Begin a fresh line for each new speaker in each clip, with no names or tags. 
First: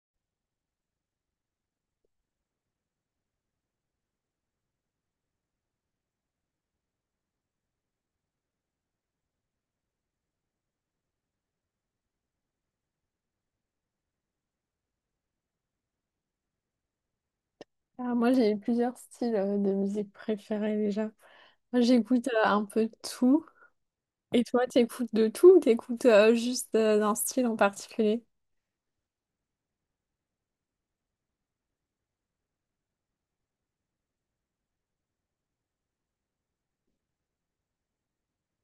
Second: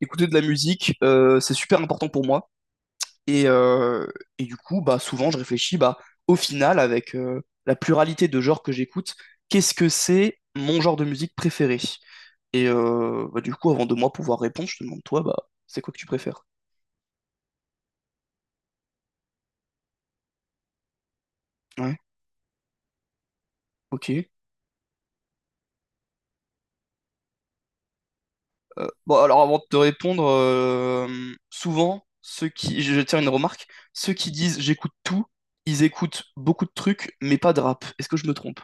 Écouter de la musique, c'est super important pour moi. Et, euh, et du coup, bah, souvent, je réfléchis, bah, au final, avec la pluralité de genres que j'écoute, qu'est-ce que c'est mon genre de musique préféré? Bah, du coup, avant de moi pouvoir répondre, je te demande, toi, bah, c'est quoi que tu préfères?
Ah, moi, j'ai plusieurs styles de musique préférés déjà. Moi,
Ouais,
j'écoute un peu de tout.
ok.
Et toi, t'écoutes de tout ou t'écoutes juste d'un style en particulier?
Bon, alors avant de te répondre, souvent, je tiens une remarque, ceux qui disent j'écoute tout, ils écoutent beaucoup de trucs, mais pas de rap. Est-ce que je me trompe?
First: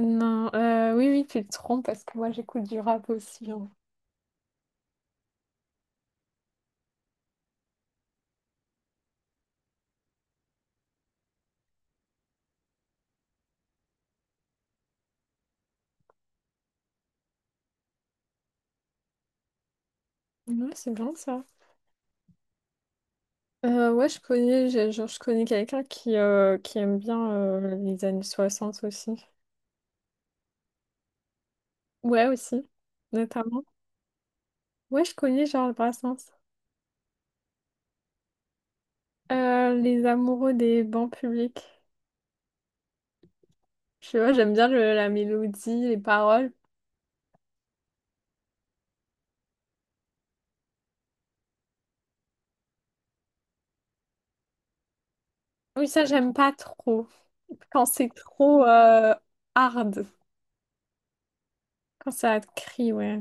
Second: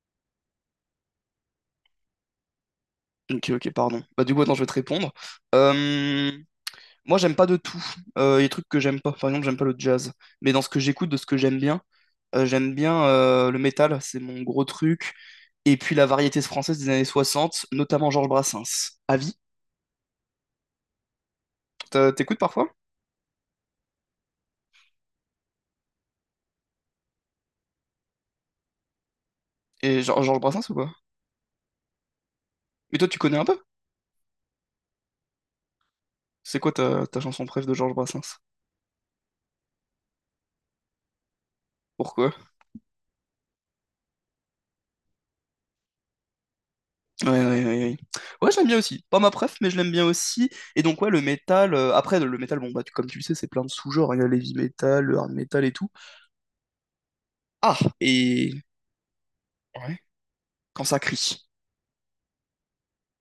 Non, oui, oui, tu te trompes parce que moi, j'écoute du rap
Ok,
aussi, hein.
ok, pardon. Bah, du coup, attends, je vais te répondre. Euh, Moi, j'aime pas de tout. Il y a des trucs que j'aime pas. Par exemple, j'aime pas le jazz. Mais dans ce que j'écoute, de ce que j'aime bien le métal, c'est mon gros truc. Et puis la variété française des années 60, notamment Georges Brassens. Avis?
Ouais, c'est bien ça.
T'écoutes parfois?
Ouais, je connais, genre, je connais quelqu'un qui aime bien les années 60 aussi.
Et Georges Brassens ou pas?
Ouais, aussi,
Mais toi, tu connais un peu?
notamment. Ouais, je connais Charles Brassens.
C'est quoi ta chanson préf de Georges Brassens?
Les amoureux des bancs publics.
Pourquoi?
Je sais pas, la mélodie, les paroles.
Ouais, ouais, ouais, ouais. Ouais, j'aime bien aussi. Pas ma préf, mais je l'aime bien aussi. Et donc, ouais, le métal. Après, le métal, bon, bah, comme tu le sais, c'est plein de sous-genres, hein. Il y a l'heavy metal, le hard metal et
Oui,
tout.
ça, j'aime pas trop.
Ah,
Quand c'est
et.
trop
Ouais.
hard,
Quand ça crie.
quand ça te crie, ouais.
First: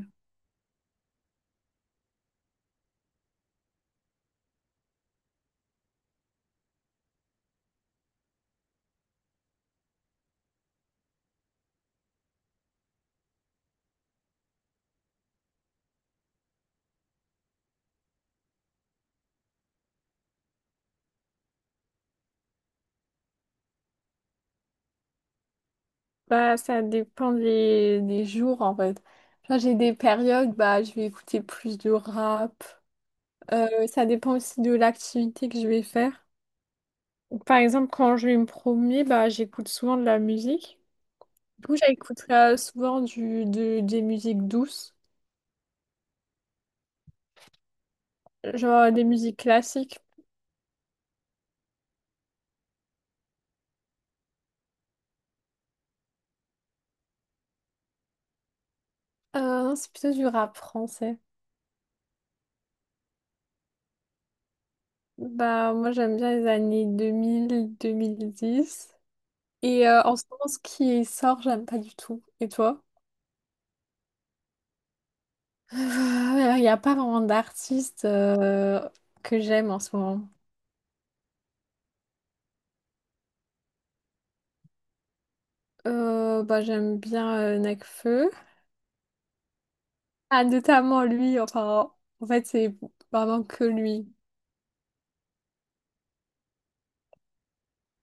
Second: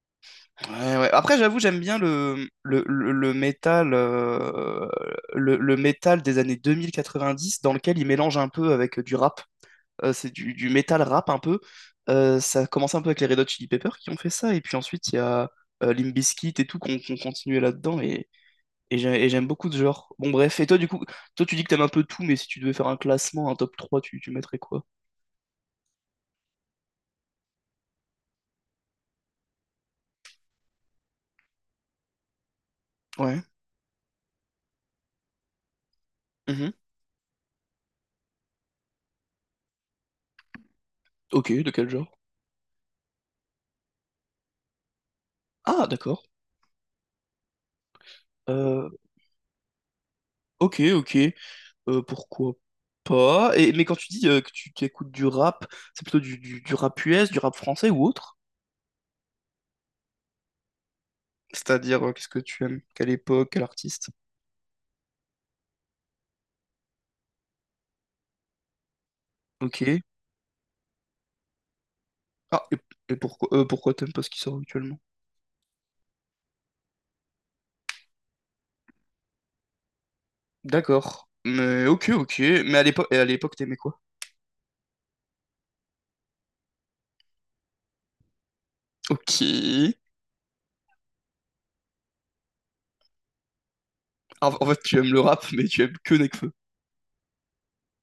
Ouais, ouais. Après, j'avoue, j'aime bien le métal. Le métal des années 2090 dans lequel il mélange un peu avec du rap. C'est du métal rap un peu. Ça a commencé un peu avec les Red Hot Chili Peppers qui ont fait ça. Et puis ensuite, il y a Limp Bizkit et tout qu'on continuait là-dedans. Et j'aime beaucoup ce genre. Bon, bref. Et toi, du coup, toi, tu dis que t'aimes un peu tout, mais si tu devais faire un classement, un top trois, tu mettrais quoi?
Bah, ça dépend des jours, en fait. Genre, j'ai des périodes, bah, je vais écouter plus de rap.
Ouais.
Ça dépend aussi de l'activité que je vais faire.
Mhm.
Par exemple, quand je vais me promener, bah, j'écoute souvent de la musique.
Ok,
Du
de
coup,
quel genre?
j'écoute souvent des musiques douces,
Ah, d'accord. Euh,
genre des musiques classiques.
ok, ok. Pourquoi pas? Et, mais quand tu dis que tu écoutes du rap, c'est plutôt du rap US, du rap français ou autre?
Non, c'est plutôt du rap français.
C'est-à-dire, qu'est-ce que tu aimes? Quelle époque, quel artiste?
Bah, moi, j'aime bien les années deux mille dix.
Ok.
Et en ce moment, ce qui sort, j'aime pas du tout. Et
Ah,
toi?
et pourquoi, pourquoi t'aimes pas ce qui sort actuellement?
Il n'y a pas vraiment d'artiste que j'aime en ce moment.
D'accord. Mais ok, ok. Mais à l'époque, t'aimais quoi?
Bah, j'aime bien Nekfeu.
Ok.
Ah, notamment lui, enfin, en fait, c'est vraiment que lui.
En fait, tu aimes le rap, mais tu aimes que Nekfeu.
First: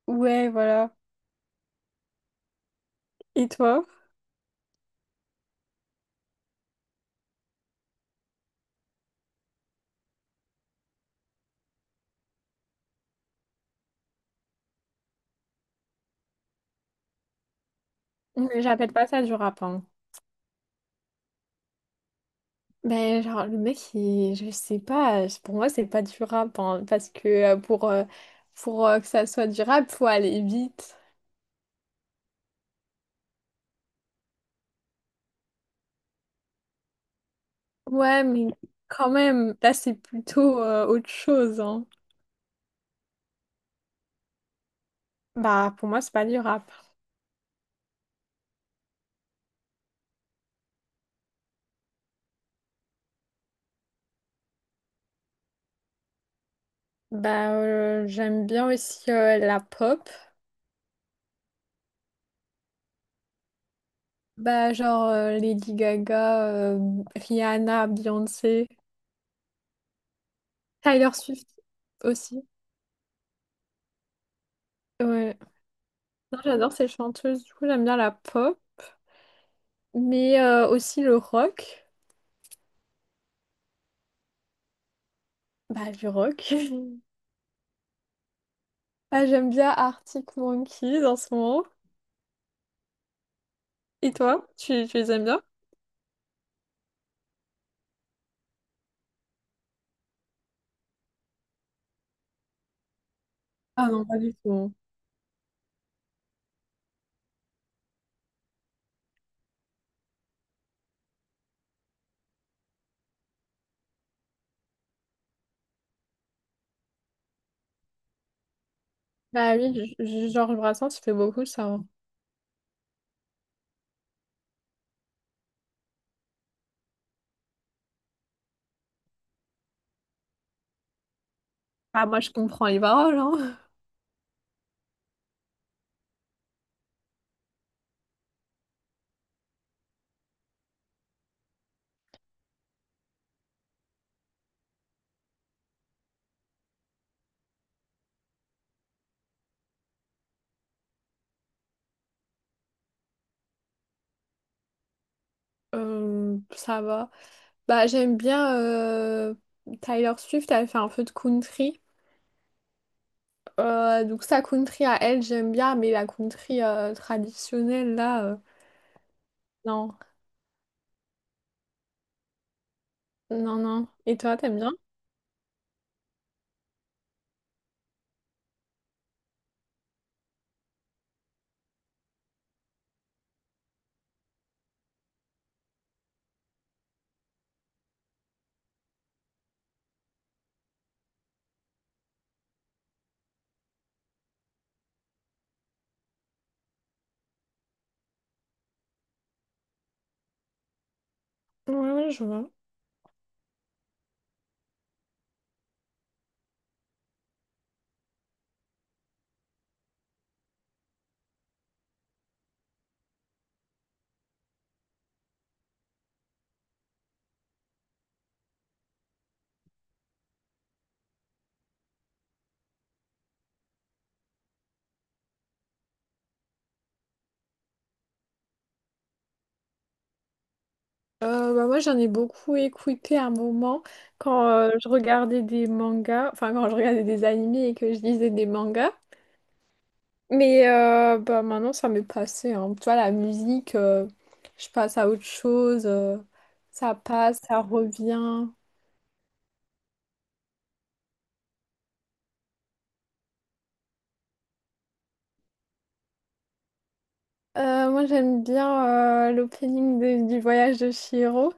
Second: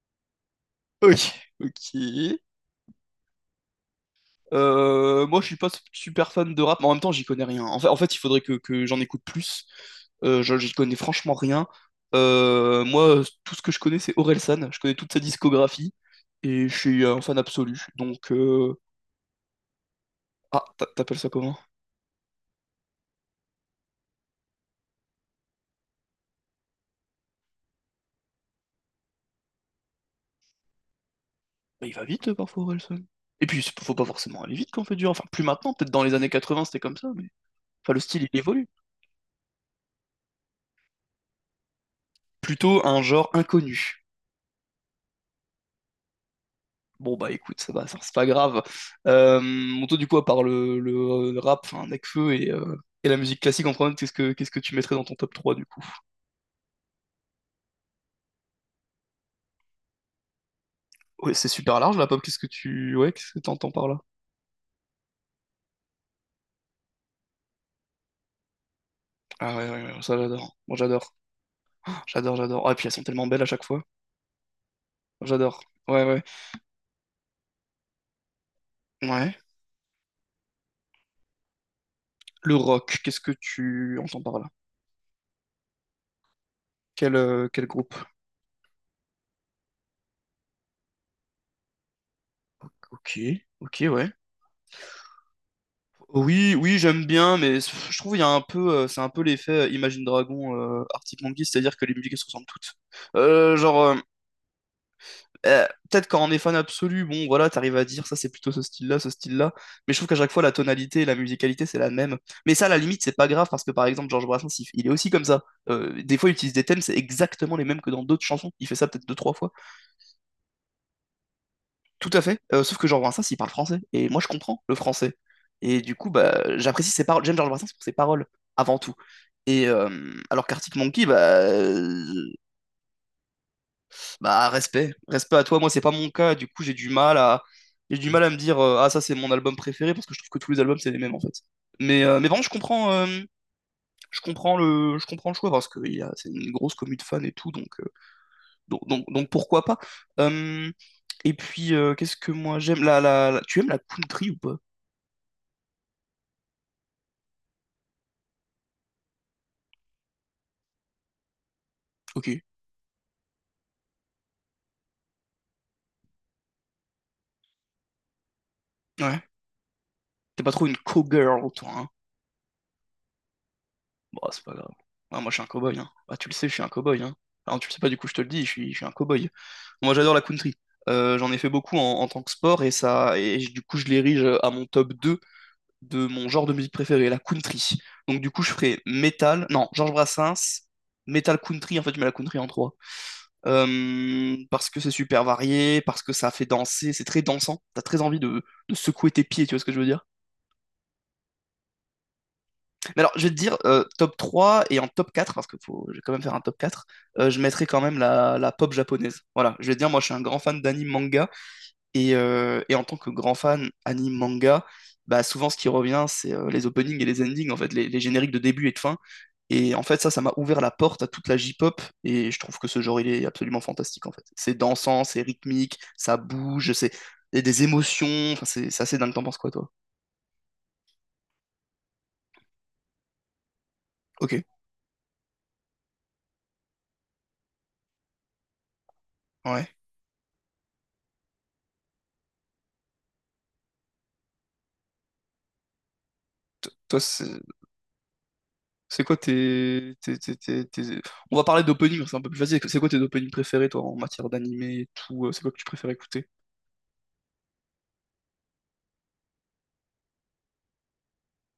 Ouais, voilà.
Ok. Ok.
Et toi?
Moi, je suis pas super fan de rap, mais en même temps, j'y connais rien. En fait, il faudrait que j'en écoute plus. J'y connais franchement rien. Moi, tout ce que je connais, c'est Orelsan. Je connais toute sa discographie et je suis un fan absolu. Donc,
Mais j'appelle pas ça du rap, hein.
ah, t'appelles ça comment?
Ben, genre, le mec, je sais pas, pour moi, c'est pas durable, hein, parce que pour que ça soit durable, faut aller vite.
Bah, il va vite parfois, Orelsan. Et puis, faut pas forcément aller vite quand on fait du rap. Enfin, plus maintenant, peut-être dans les années 80, c'était comme ça, mais enfin, le
Ouais,
style, il
mais
évolue.
quand même, là, c'est plutôt autre chose, hein.
Plutôt un genre inconnu.
Bah, pour moi, c'est pas durable.
Bon, bah écoute, ça va, ça, c'est pas grave. Monto, du coup, à part le rap, enfin, Nekfeu et la musique classique en premier, qu'est-ce que tu mettrais dans ton top trois du coup?
Bah, j'aime bien aussi la pop.
Ouais, c'est super large la pop, qu'est-ce que tu. Ouais, qu'est-ce que t'entends par là?
Bah, genre Lady Gaga, Rihanna, Beyoncé,
Ah ouais, ouais, ouais, ça j'adore. Moi
Taylor
j'adore.
Swift
J'adore,
aussi.
j'adore. Ah, et puis elles sont tellement belles à chaque fois.
Ouais.
J'adore. Ouais, ouais.
Non, j'adore ces chanteuses, du coup, j'aime bien la pop,
Ouais.
mais aussi le rock.
Le rock, qu'est-ce que tu entends par là?
Bah, du rock.
Quel groupe?
Ah, j'aime bien Arctic Monkeys en ce moment.
Ok, ok, ouais.
Et toi, tu les aimes bien?
Oui, oui, j'aime bien, mais je trouve il y a un peu, c'est un peu l'effet Imagine Dragon, Arctic Monkey, c'est-à-dire que les musiques elles se ressemblent toutes. Genre,
Ah non, pas du tout.
peut-être quand on est fan absolu, bon, voilà, t'arrives à dire ça, c'est plutôt ce style-là, mais je trouve qu'à chaque fois la tonalité et la musicalité c'est la même. Mais ça, à la limite, c'est pas grave parce que par exemple Georges Brassens, il est aussi comme ça. Des fois, il utilise des thèmes, c'est exactement les mêmes que dans d'autres chansons. Il fait ça peut-être deux, trois fois.
Bah oui, Georges Brassens, il fait beaucoup ça, hein.
Tout à fait. Sauf que Georges Brassens, il parle français. Et moi, je comprends le français. Et du coup, bah, j'apprécie ses paroles. J'aime Georges Brassens pour ses paroles, avant tout. Alors qu'Arctic Monkey,
Ah, moi, je comprends les paroles, hein.
bah, respect. Respect à toi. Moi, c'est pas mon cas. Du coup, j'ai du mal à me dire, ah, ça, c'est mon album préféré, parce que je trouve que tous les albums, c'est les mêmes, en fait. Mais vraiment, je comprends le choix, parce que c'est une grosse commu de fans et tout, donc pourquoi pas. Euh, et puis, qu'est-ce que moi j'aime? Tu aimes la country ou pas?
Ça va. Bah, j'aime bien Tyler Swift, elle fait un peu de country.
Ok.
Donc sa country à elle, j'aime bien, mais la country traditionnelle, là,
Ouais.
non.
T'es pas trop une cowgirl, toi, hein.
Non, non. Et
Bon,
toi,
c'est pas
t'aimes
grave.
bien?
Ouais, moi, je suis un cowboy, hein. Bah, tu le sais, je suis un cowboy, hein. Enfin, tu le sais pas, du coup, je te le dis, je suis un cowboy. Moi, j'adore la country. J'en ai fait beaucoup en tant que sport et ça, du coup, je l'érige à mon top 2 de mon genre de musique préféré, la country. Donc, du coup, je ferai metal, non, Georges Brassens, metal country. En fait, je mets la country en trois. Parce que c'est super varié, parce que ça fait danser, c'est très dansant. T'as très envie de secouer tes pieds, tu vois ce que je veux dire?
Oui, je vois.
Mais alors, je vais te dire, top 3 et en top 4 parce que faut, je vais quand même faire un top quatre, je mettrai quand même la pop japonaise. Voilà, je vais te dire, moi je suis un grand fan d'anime manga, et en tant que grand fan anime manga, bah, souvent ce qui revient, c'est les openings et les endings, en fait, les génériques de début et de fin. Et en fait, ça m'a ouvert la porte à toute la J-pop, et je trouve que ce genre, il est absolument fantastique, en fait. C'est dansant, c'est rythmique, ça bouge, c'est il y a des émotions, enfin, c'est assez dingue, t'en penses quoi, toi?
Bah, moi, j'en ai beaucoup écouté à un moment
Ok,
quand je regardais des mangas, enfin quand je regardais des animés et que je lisais des mangas.
ouais.
Mais bah, maintenant, ça m'est passé, hein. Tu vois, la musique, je passe à autre chose. euh,
T-
ça
Toi,
passe,
c'est
ça revient.
C'est quoi tes, tes, tes- tes- tes- On va parler d'opening, c'est un peu plus facile. C'est quoi tes openings préférés, toi, en matière d'animé et tout? C'est quoi que tu préfères écouter?
Moi, j'aime bien l'opening du Voyage de Chihiro.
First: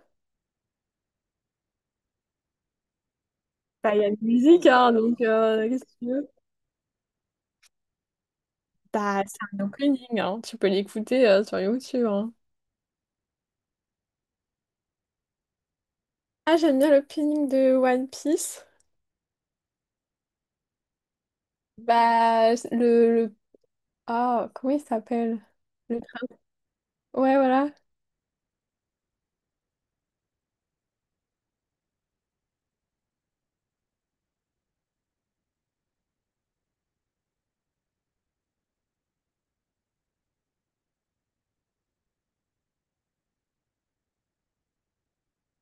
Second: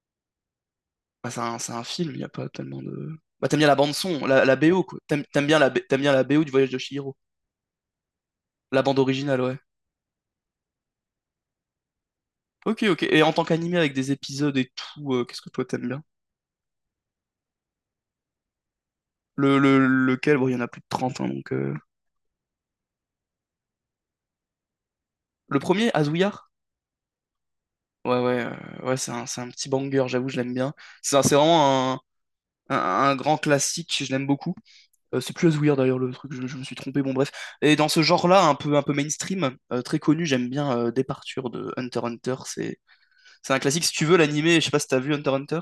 Bah, c'est un film, il n'y a pas tellement de... Bah, t'aimes bien la
Bah, il y a de
bande-son,
la
la
musique,
BO,
hein,
quoi.
donc
T'aimes, t'aimes bien la,
qu'est-ce
B-
que
t'aimes
tu
bien la
veux?
BO du Voyage de Chihiro. La bande
Bah, c'est
originale, ouais.
un opening, hein. Tu peux l'écouter sur YouTube, hein.
Ok, ok. Et en tant qu'animé avec des épisodes et tout, qu'est-ce que toi t'aimes bien?
Ah, j'aime bien l'opening de One Piece.
Lequel? Bon, il y en a plus de 30, hein, donc...
Bah, ah, comment il s'appelle?
Le premier,
Le...
Azuya?
Ouais, voilà.
Ouais, ouais, ouais, c'est un petit banger, j'avoue, je l'aime bien. C'est vraiment un, un grand classique, je l'aime beaucoup. C'est plus Asweir d'ailleurs le truc, je me suis trompé, bon bref. Et dans ce genre-là, un peu mainstream, très connu, j'aime bien Departure de Hunter x Hunter, c'est un classique. Si tu veux l'animé, je sais pas si t'as vu Hunter x Hunter.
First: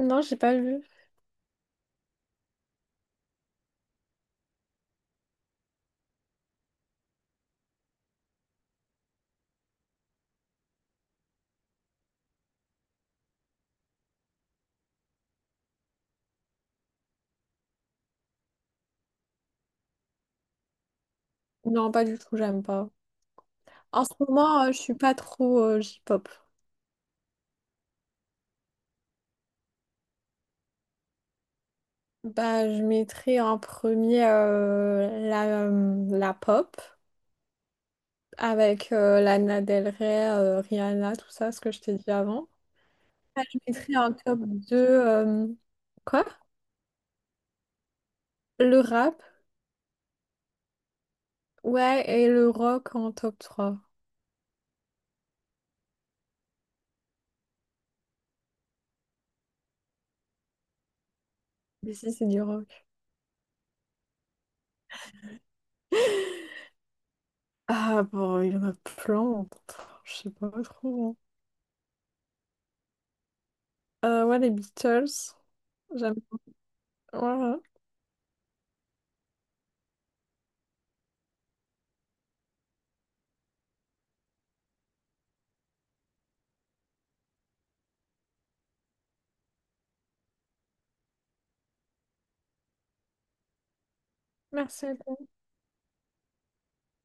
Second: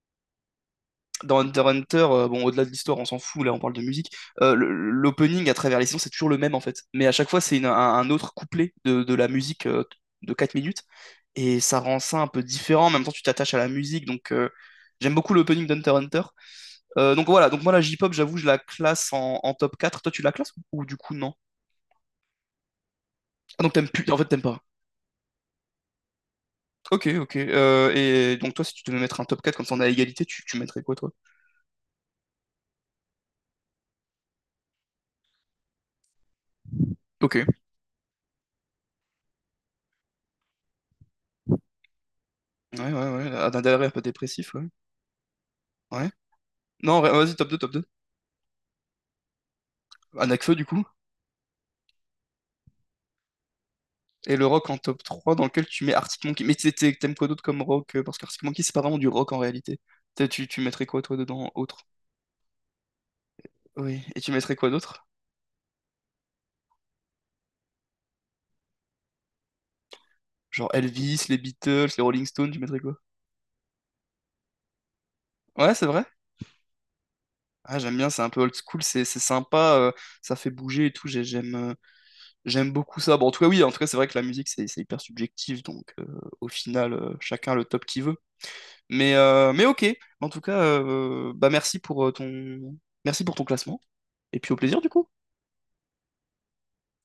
Non, j'ai pas vu.
Dans Hunter x Hunter, bon au-delà de l'histoire, on s'en fout, là on parle de musique. L'opening à travers les saisons, c'est toujours le même en fait. Mais à chaque fois, c'est un autre couplet de la musique de 4 minutes. Et ça rend ça un peu différent. En même temps, tu t'attaches à la musique, donc j'aime beaucoup l'opening d'Hunter x Hunter. Donc voilà, donc moi la J-pop, j'avoue, je la classe en top 4. Toi, tu la classes ou du coup, non?
Non, pas du tout, j'aime pas.
Ah, donc t'aimes
En
plus,
ce
en fait, t'aimes pas.
moment, je suis pas trop J-pop.
Ok, ok. Et donc toi, si tu devais mettre un top 4 comme ça on est à égalité, tu mettrais quoi, toi?
Bah, je mettrais en premier la pop
Ok. Ouais,
avec Lana Del Rey, Rihanna, tout ça, ce que je t'ai dit avant.
ouais, ouais.
Bah, je
D'un derrière un
mettrais
peu
en top
dépressif, ouais.
2
Ouais.
quoi?
Non, ouais, vas-y, top 2 top 2.
Le rap,
Anakfeu, du coup.
ouais, et le rock en top trois.
Et le rock en top 3 dans lequel tu mets Arctic Monkey. Mais t'aimes quoi d'autre comme rock? Parce qu'Arctic Monkey, c'est pas vraiment du rock en réalité. Tu mettrais quoi, toi, dedans, autre?
Mais si, c'est du rock.
Oui. Et tu mettrais quoi d'autre?
Ah bon, il y en a plein. Je sais pas
Genre
trop,
Elvis, les Beatles, les Rolling Stones, tu mettrais quoi?
hein. Ouais, les Beatles.
Ouais, c'est vrai.
J'aime. Voilà.
Ah, j'aime bien, c'est un peu old school, c'est sympa, ça fait bouger et tout, j'aime j'aime beaucoup ça. Bon, en tout cas, oui, en tout cas, c'est vrai que la musique, c'est hyper subjectif, donc au final, chacun a le top qu'il veut. Mais ok, en tout cas, bah merci pour ton classement, et puis au plaisir du coup.
Merci.